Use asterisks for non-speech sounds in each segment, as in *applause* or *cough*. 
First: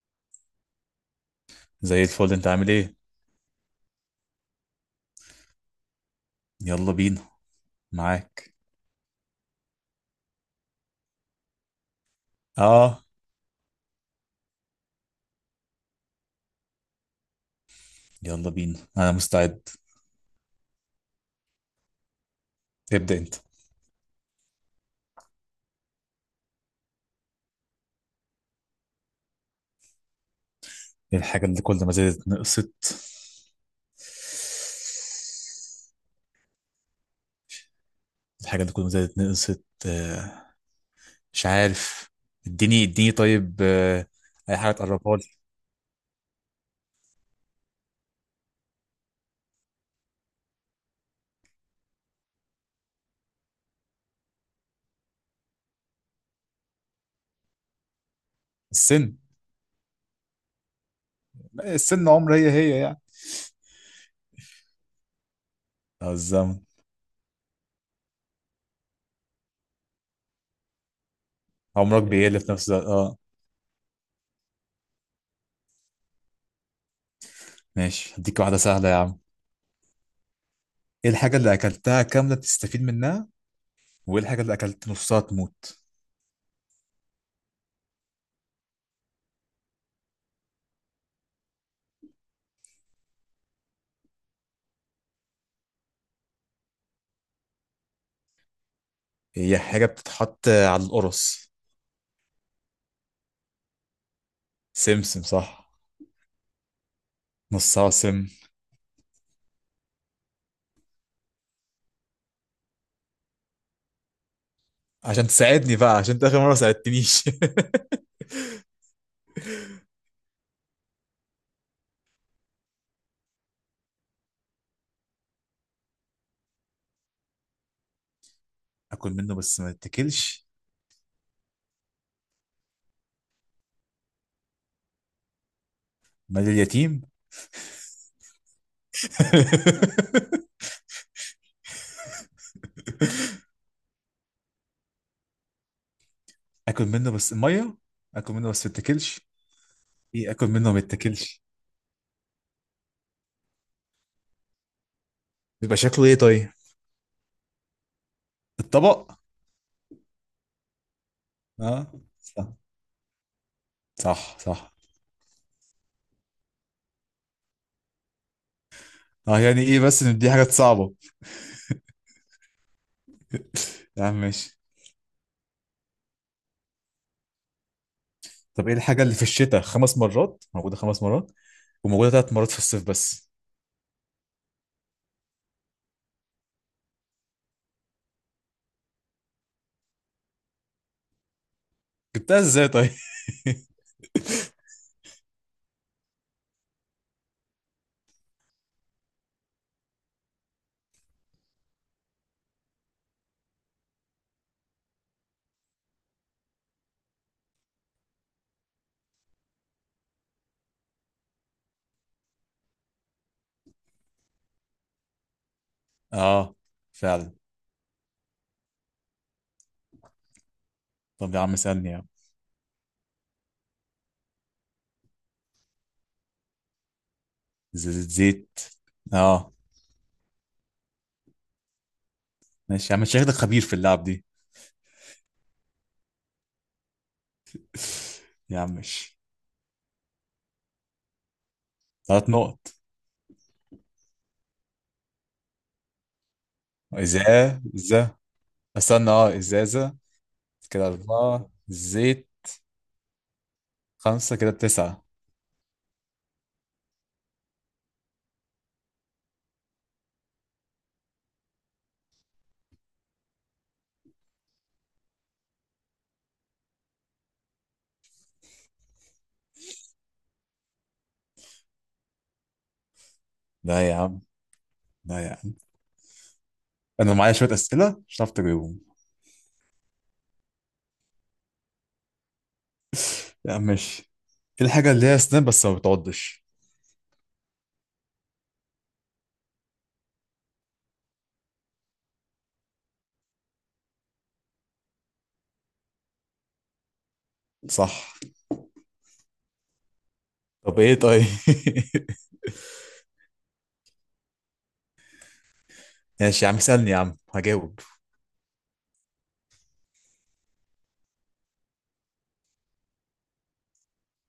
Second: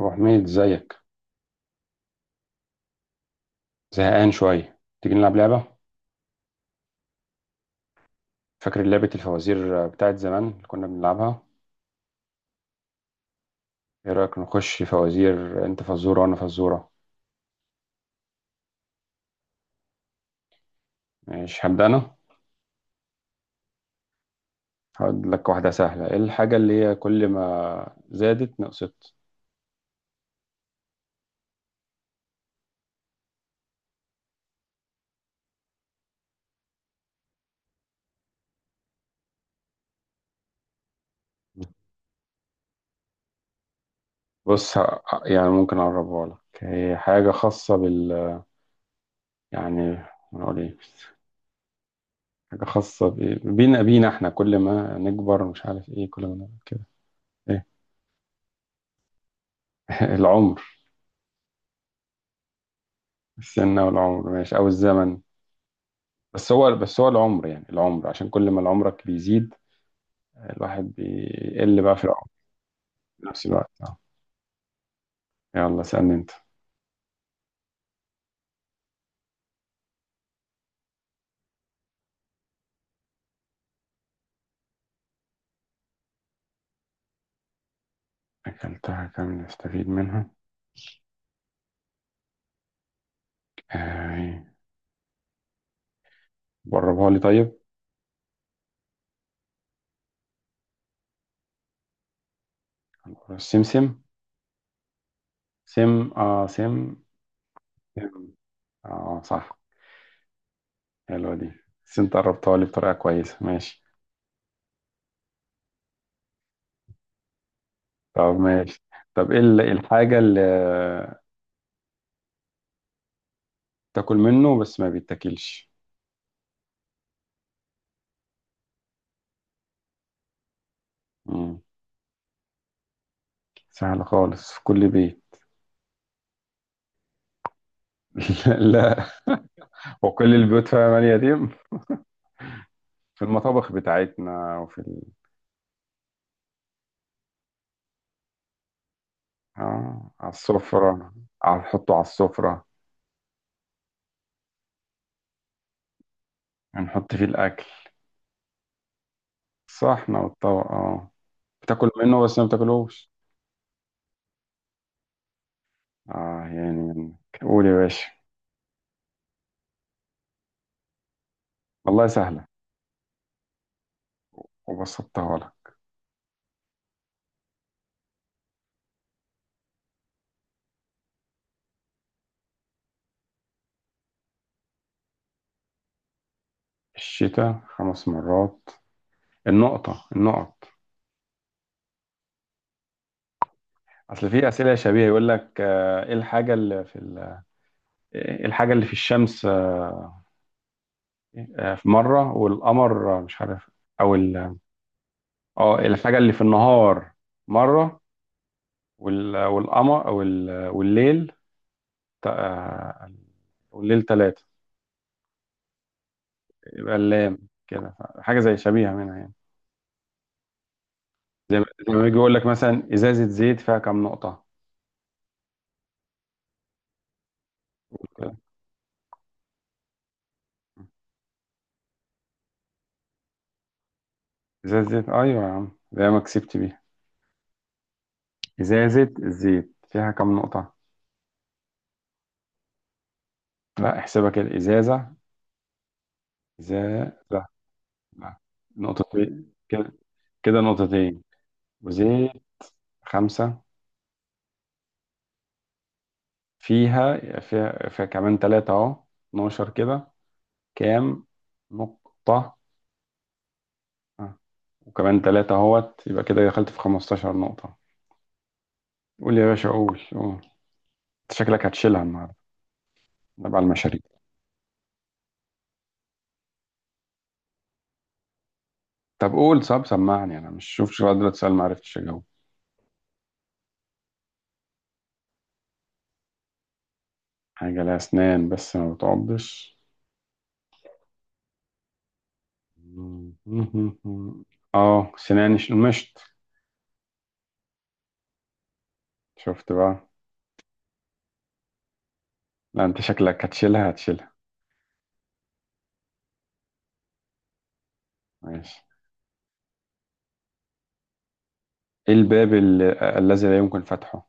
أبو حميد، ازيك؟ زي الفل، انت عامل ايه؟ زهقان شوية. تيجي نلعب لعبة؟ يلا بينا. معاك. فاكر لعبة الفوازير بتاعت زمان اللي كنا بنلعبها؟ اه. ايه رأيك نخش فوازير؟ انت فزورة وانا فزورة. يلا بينا، انا مستعد. ماشي، هبدأ انا. ابدأ انت. هقول لك واحدة سهلة. ايه الحاجة اللي هي كل ما زادت نقصت؟ إيه الحاجة اللي كل ما زادت نقصت؟ الحاجة اللي كل ما زادت نقصت. مش عارف. اديني اديني طيب. اي حاجة بص، تقربها لي. يعني ممكن أقربها لك. هي حاجة خاصة بال... يعني... نقول ايه؟ حاجة خاصة ب- بينا بينا، احنا كل ما نكبر مش عارف ايه كل ما نعمل كده. ايه؟ السن. *laughs* العمر. السن عمر، هي هي يعني. السن والعمر، ماشي، أو الزمن. اه، بس الزمن. هو بس هو العمر، يعني العمر عشان كل ما العمرك بيزيد. الواحد بيقل بقى في عمرك العمر. بيقل في نفس الوقت، اه. في نفس الوقت، اه. يلا اسألني انت. ماشي، هديك واحدة سهلة يا عم. ايه الحاجة اللي اكلتها كاملة بتستفيد منها؟ وايه الحاجة اللي اكلت نصها تموت؟ اكلتها كامل نستفيد منها؟ آه، جربها لي طيب. هي حاجة بتتحط على القرص. السمسم. سمسم، صح. سم. اه، سم. نص عاصم. سم. اه، صح. حلوة دي. بس انت قربتها لي بطريقة كويسة، ماشي. عشان تساعدني بقى، عشان انت اخر مره ما ساعدتنيش. طب ماشي. طب ايه الحاجة اللي تاكل منه بس ما بيتاكلش؟ *laughs* اكل منه بس ما اتاكلش. مم. سهلة خالص، في كل بيت. مال اليتيم. *laughs* لا. وكل *laughs* البيوت فيها مال يتيم. *laughs* في المطابخ بتاعتنا وفي ال... اكل منه بس ميه. اكل منه بس ما اتاكلش. آه، ايه على اكل منه ما السفرة. اتاكلش؟ على، نحطه على السفرة. بيبقى شكله ايه طيب؟ هنحط فيه الأكل. الطبق. الصحن والطبق، اه. بتاكل اه، منه بس ما صح، بتاكلوش. صح، صح. اه يعني قول يا باشا. اه يعني ايه، بس ان دي حاجات صعبه. والله سهلة. *laughs* يا عم ماشي. وبسطتها لك. طب ايه الحاجه اللي في الشتاء 5 مرات موجوده 5 مرات وموجوده 3 مرات في الصيف بس؟ الشتاء خمس مرات. النقطة، النقط. جبتها ازاي طيب؟ أصل في أسئلة شبيهة يقول لك إيه الحاجة اللي في ال... إيه الحاجة اللي في الشمس في مرة والقمر مش عارف. أو ال... اه، الحاجة اللي في النهار مرة والقمر والليل تا- والليل ثلاثة. *laughs* اه، يبقى فعلا. اللام. كده حاجة زي شبيهة منها يعني. طب يا عم زي ما زي سألني. ما يجي يقول لك مثلا إزازة زيت فيها كام نقطة. زيت كده. زيت. اه. ماشي يا عم، انت شكلك خبير في اللعب دي. إزازة زيت، أيوة يا عم، زي ما كسبت بيها. يا عم إزازة ماشي. الزيت فيها كام نقطة؟ 3 نقط. لا احسبها كده. إزازة، إزازة، لا. إزازة. لا، استنى، اه، نقطتين كده. إزازة. كده كده نقطتين. أربعة، زيت. وزيت. خمسة. خمسة، كده بتسعة. فيها كمان ثلاثة أهو. 12 كده. كام نقطة؟ آه. وكمان تلاتة اهوت، يبقى كده دخلت في 15 نقطة. قول يا باشا، قول، قول. انت شكلك هتشيلها النهاردة. تبع لا يا المشاريع. عم. لا يا عم. أنا معايا شوية أسئلة مش هتعرف تجاوبهم. طب قول، طب سمعني، انا مش شوف قادر اتسأل ما عرفتش اجاوب. يا عم ماشي. إيه الحاجة اللي هي سناب بس ما بتعضش؟ حاجة لها اسنان بس ما بتعضش؟ *laughs* اه سناني، مشط. صح. شفت بقى. طب إيه طيب. *laughs* لا، انت شكلك هتشيلها هتشيلها. ماشي يا عم سألني، يا عم هجاوب. ماشي. ايه الباب الذي لا يمكن فتحه؟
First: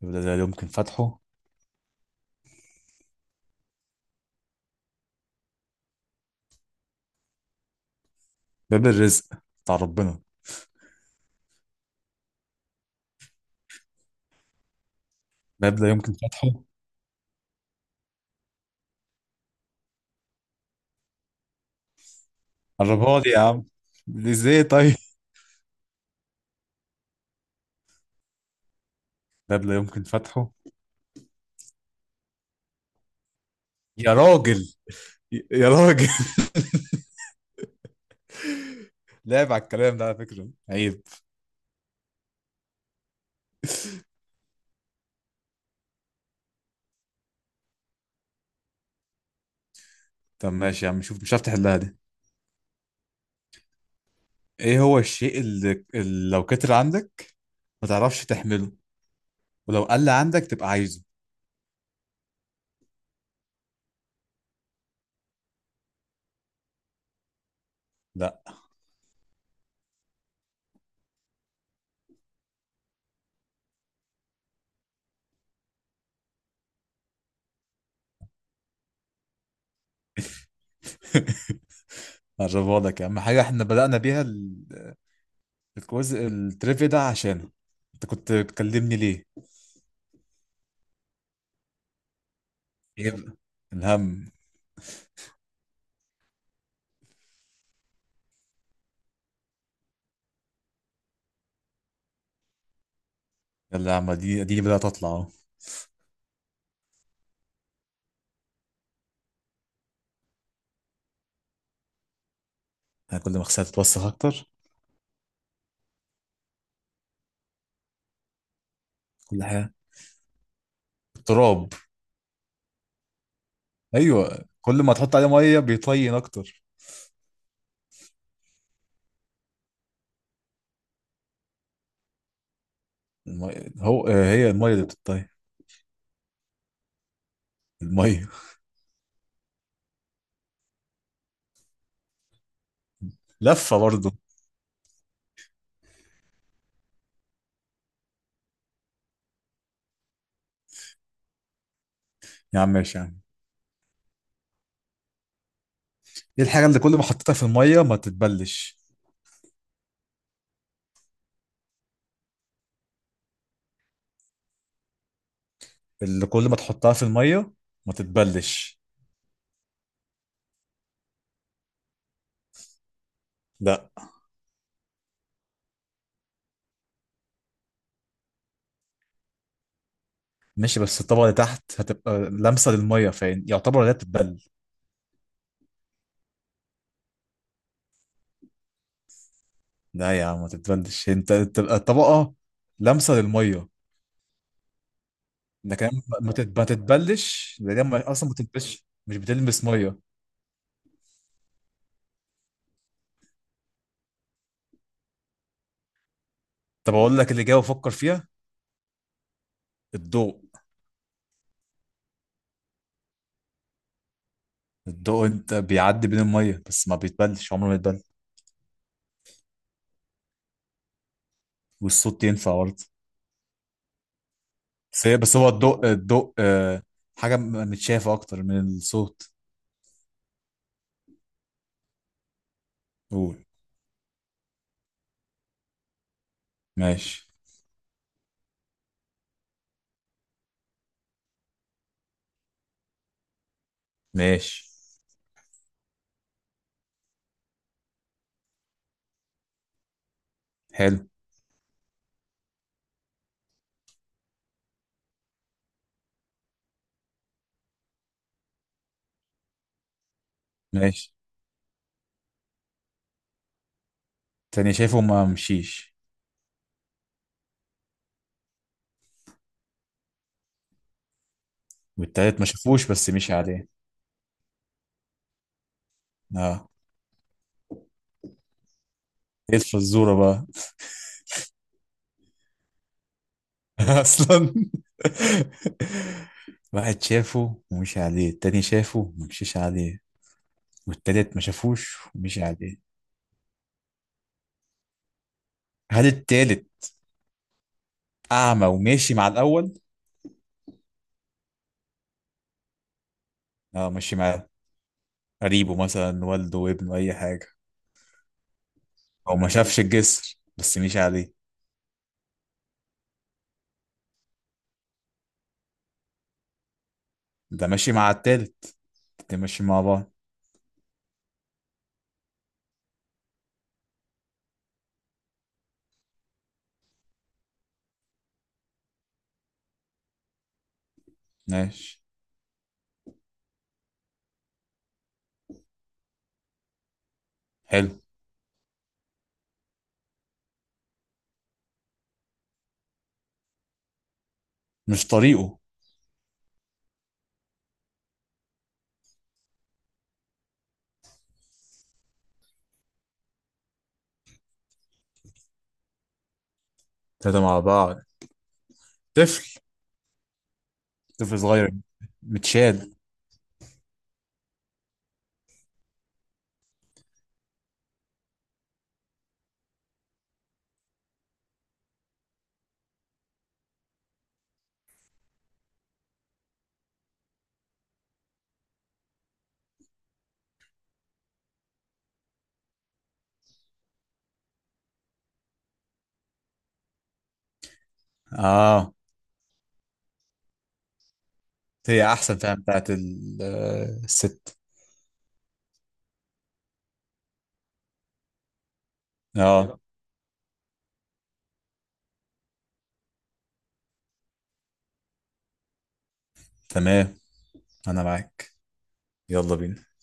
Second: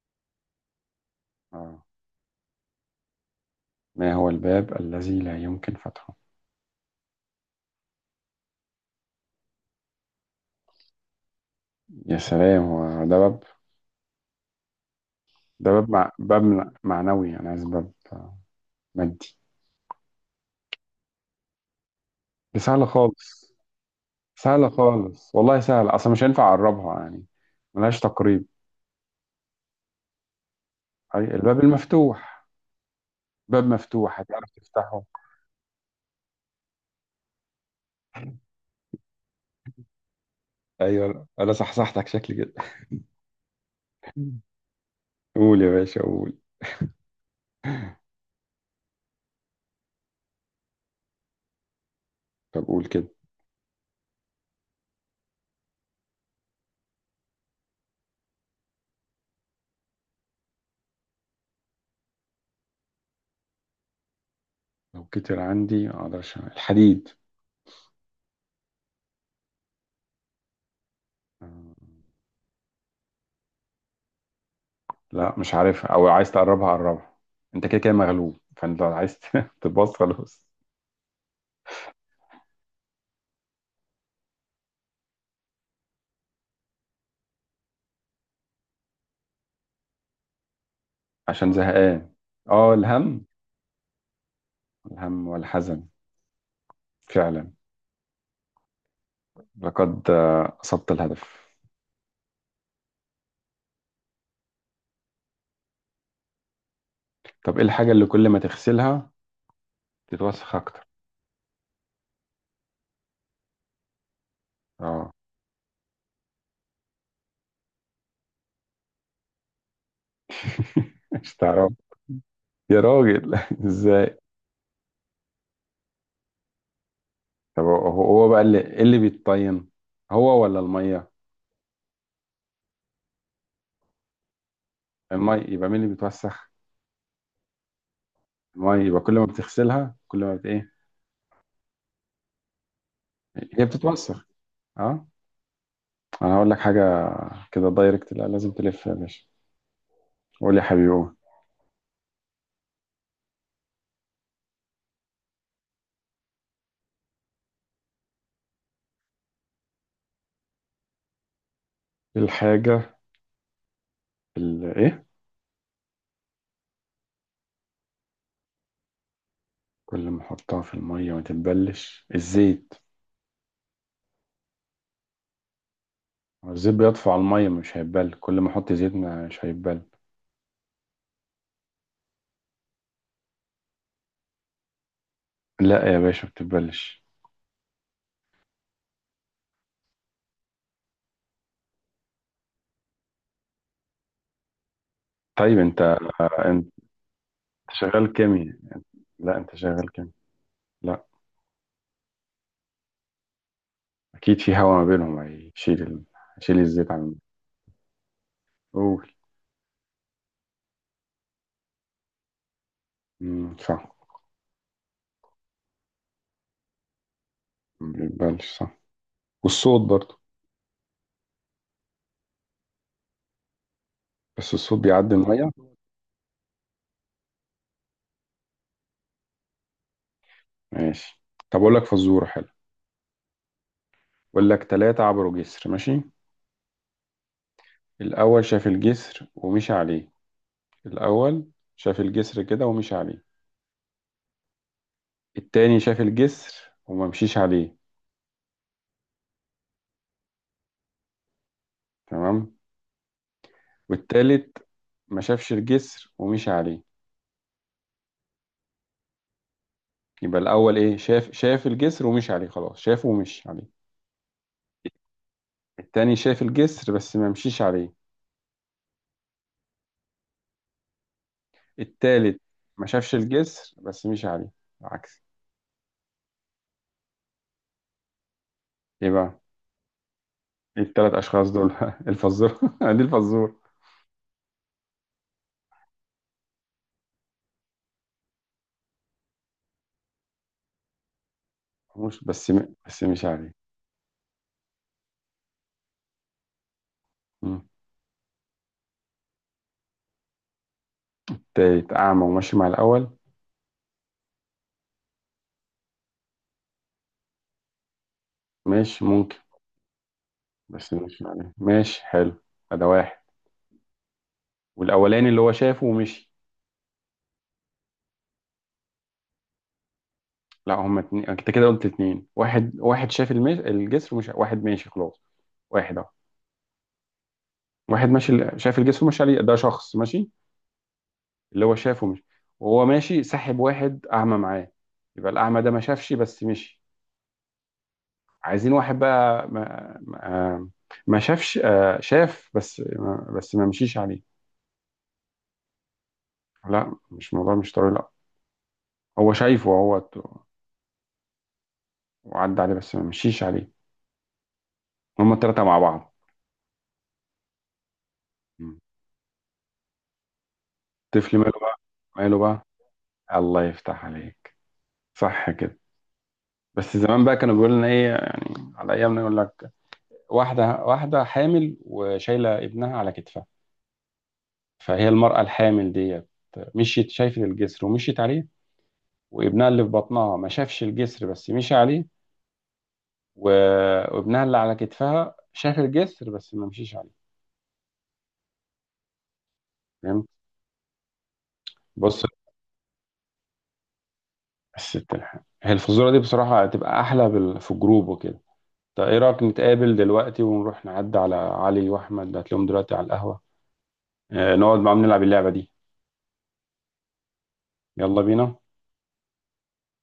باب لا يمكن فتحه. اه. ما هو الباب الذي لا يمكن فتحه؟ باب الرزق. بتاع ربنا. يا سلام، هو ده باب؟ ده باب باب لا مع... يمكن باب فتحه. معنوي، انا عايز باب مادي. دي سهلة قربها لي يا خالص. عم. ازاي سهلة طيب؟ خالص، والله سهلة أصلا، مش هينفع أقربها يعني. ملهاش تقريب. ده اللي يمكن فتحه. أي الباب المفتوح. باب يا مفتوح هتعرف راجل. تفتحه؟ يا راجل. *laughs* لعب على الكلام ده على فكرة عيب. ايوه، انا صحصحتك شكلي كده. *laughs* قول يا باشا، قول. طب ماشي يا عم، شوف مش عارف تحلها دي. طب قول كده. ايه هو الشيء اللي لو كتر عندك ما تعرفش تحمله، ولو قل عندك تبقى عايزه. لو كتر عندي ما أقدرش أعمل. الحديد. لا. آه، لا مش عارفها، أو عايز تقربها قربها. أنت كده كده مغلوب، فأنت لو عايز *laughs* تبص، خلاص. *laughs* هجربها لك يا عم، حاجة احنا بدأنا بيها الكويز التريفيا ده، عشان انت كنت بتكلمني ليه؟ عشان زهقان. أه، ايه الهم. بقى؟ الهم. الهم والحزن. فعلا. لقد أصبت الهدف. يلا يا عم، دي بدأت تطلع اهو. طب ايه الحاجة اللي كل ما تغسلها تتوسخ اكتر؟ أنا كل ما خسرت تتوسخ اكتر. اه. كل حاجة. *laughs* مش التراب. تعرف؟ يا راجل *laughs* ازاي؟ ايوه، كل ما تحط عليه مية بيطين اكتر. طب هو بقى اللي إيه اللي بيتطين، هو ولا المية؟ المية هو آه، هي المية اللي بتطير. المية، يبقى مين اللي بيتوسخ؟ المية. المية، يبقى كل ما بتغسلها كل ما بت ايه. *laughs* هي لفة برضه. بتتوسخ. اه. انا هقول لك حاجة. كده دايركت، لا لازم تلف يا باشا. قول يا حبيبي، قول. يا عم ماشي يا عم. ايه الحاجة اللي كل ما حطيتها في المية ما تتبلش؟ إيه الحاجة اللي ايه اللي كل ما تحطها في المية ما تتبلش. كل ما احطها في المية ما تتبلش؟ الزيت. لا. هو الزيت بيطفو على المية، مش هيتبل، كل ما احط زيت مش هيتبل. ماشي، بس الطبقة اللي تحت هتبقى لامسة للمية، فين يعتبر لا تتبل. لا يا باشا بتتبلش. لا يا عم ما تتبلش، انت تبقى الطبقة لامسة للمية. طيب انت، لكن ما انت تتبلش، لان هي شغال اصلا ما كيمياء. بتلبسش، مش لا انت بتلمس شغال مية. كيمياء. لا. اكيد في هوا ما بينهم هيشيل ال... هيشيل الزيت طب عن. اقول لك اللي جاي وفكر فيها. قول. الضوء. مم، صح. الضوء انت بيعدي بين المية بس ما بيتبلش، عمره ما ما يتبل. بيقبلش، صح. والصوت برضه. والصوت ينفع برضه. بس الصوت بيعدي بس هو الميه. الضوء، حاجة متشافة أكتر من الصوت. ماشي. طب اقول لك فزوره حلو. قول. اقول لك، ثلاثه عبروا جسر، ماشي. ماشي. الاول شاف الجسر ومشي عليه. الاول شاف الجسر كده ومشي عليه. ماشي، التاني شاف الجسر وما مشيش عليه. حلو. تمام. والتالت ما شافش الجسر ومشي عليه. يبقى الأول إيه، ماشي. شاف الجسر ومشي عليه، خلاص شافه ومشي عليه. تاني شايفه ما مشيش. التاني شاف الجسر بس ما مشيش عليه. والتالت التالت ما ما شافوش بس شافش مشي عليه. الجسر بس مشي عليه. العكس. اه. إيه بقى؟ ايه الفزورة بقى؟ إيه التلات أشخاص دول؟ *laughs* الفزورة *laughs* دي الفزورة. *laughs* أصلا واحد شافه ومشي عليه، التاني شافه ومشيش عليه، والتالت ما شافوش مش ومشي بس م... عليه. بس مشي عليه. هل التالت مم. أعمى وماشي مع الأول؟ التالت أعمى وماشي مع الأول. اه، ماشي معاه. قريبه مثلا، والده وابنه، أي حاجة. ماشي، هو ممكن. ما شافش الجسر بس بس مشي مشي عليه. عليه، ماشي حلو. ده واحد. والأولاني اللي هو شافه ومشي. ده ماشي مع التالت. الاتنين ماشيين مع بعض. لا هما اتنين، أنت كده قلت اتنين. واحد واحد شاف المش... الجسر ومش واحد ماشي خلاص. واحد أهو. واحد ماشي شايف الجسر ماشي عليه، ده شخص ماشي. اللي هو ماشي، شافه مش، وهو ماشي سحب واحد أعمى معاه. يبقى الأعمى ده ما شافش بس مشي. حلو. عايزين واحد بقى ما شافش، شاف بس ما مشيش عليه. مش طريقه. لا مش موضوع، مش طريق، لا. هو شايفه، هو وعدى عليه بس ما مشيش عليه. هما التلاتة مع بعض. تلاتة مع بعض. مم. طفل. الطفل طفل ماله صغير. بقى؟ ماله بقى؟ متشال. الله يفتح عليك. صح كده. بس زمان بقى كانوا بيقولوا لنا ايه، يعني على ايامنا يقول لك واحدة، واحدة حامل وشايلة ابنها على كتفها. فهي المرأة الحامل ديت، مشيت شايفة الجسر ومشيت عليه. وابنها اللي في بطنها ما شافش الجسر بس مشي عليه. و- وابنها اللي على كتفها شاف الجسر بس ما مشيش عليه. اه، فهمت؟ هي بص، احسن فعلا بتاعت الست. الست الحامل هي الفزورة دي، بصراحة هتبقى أحلى بال... في الجروب وكده. طيب إيه رأيك اه. نتقابل دلوقتي ونروح نعدي على علي وأحمد؟ هتلاقيهم دلوقتي على القهوة. نقعد معاهم نلعب اللعبة دي. تمام. انا يلا معاك. بينا. يلا بينا.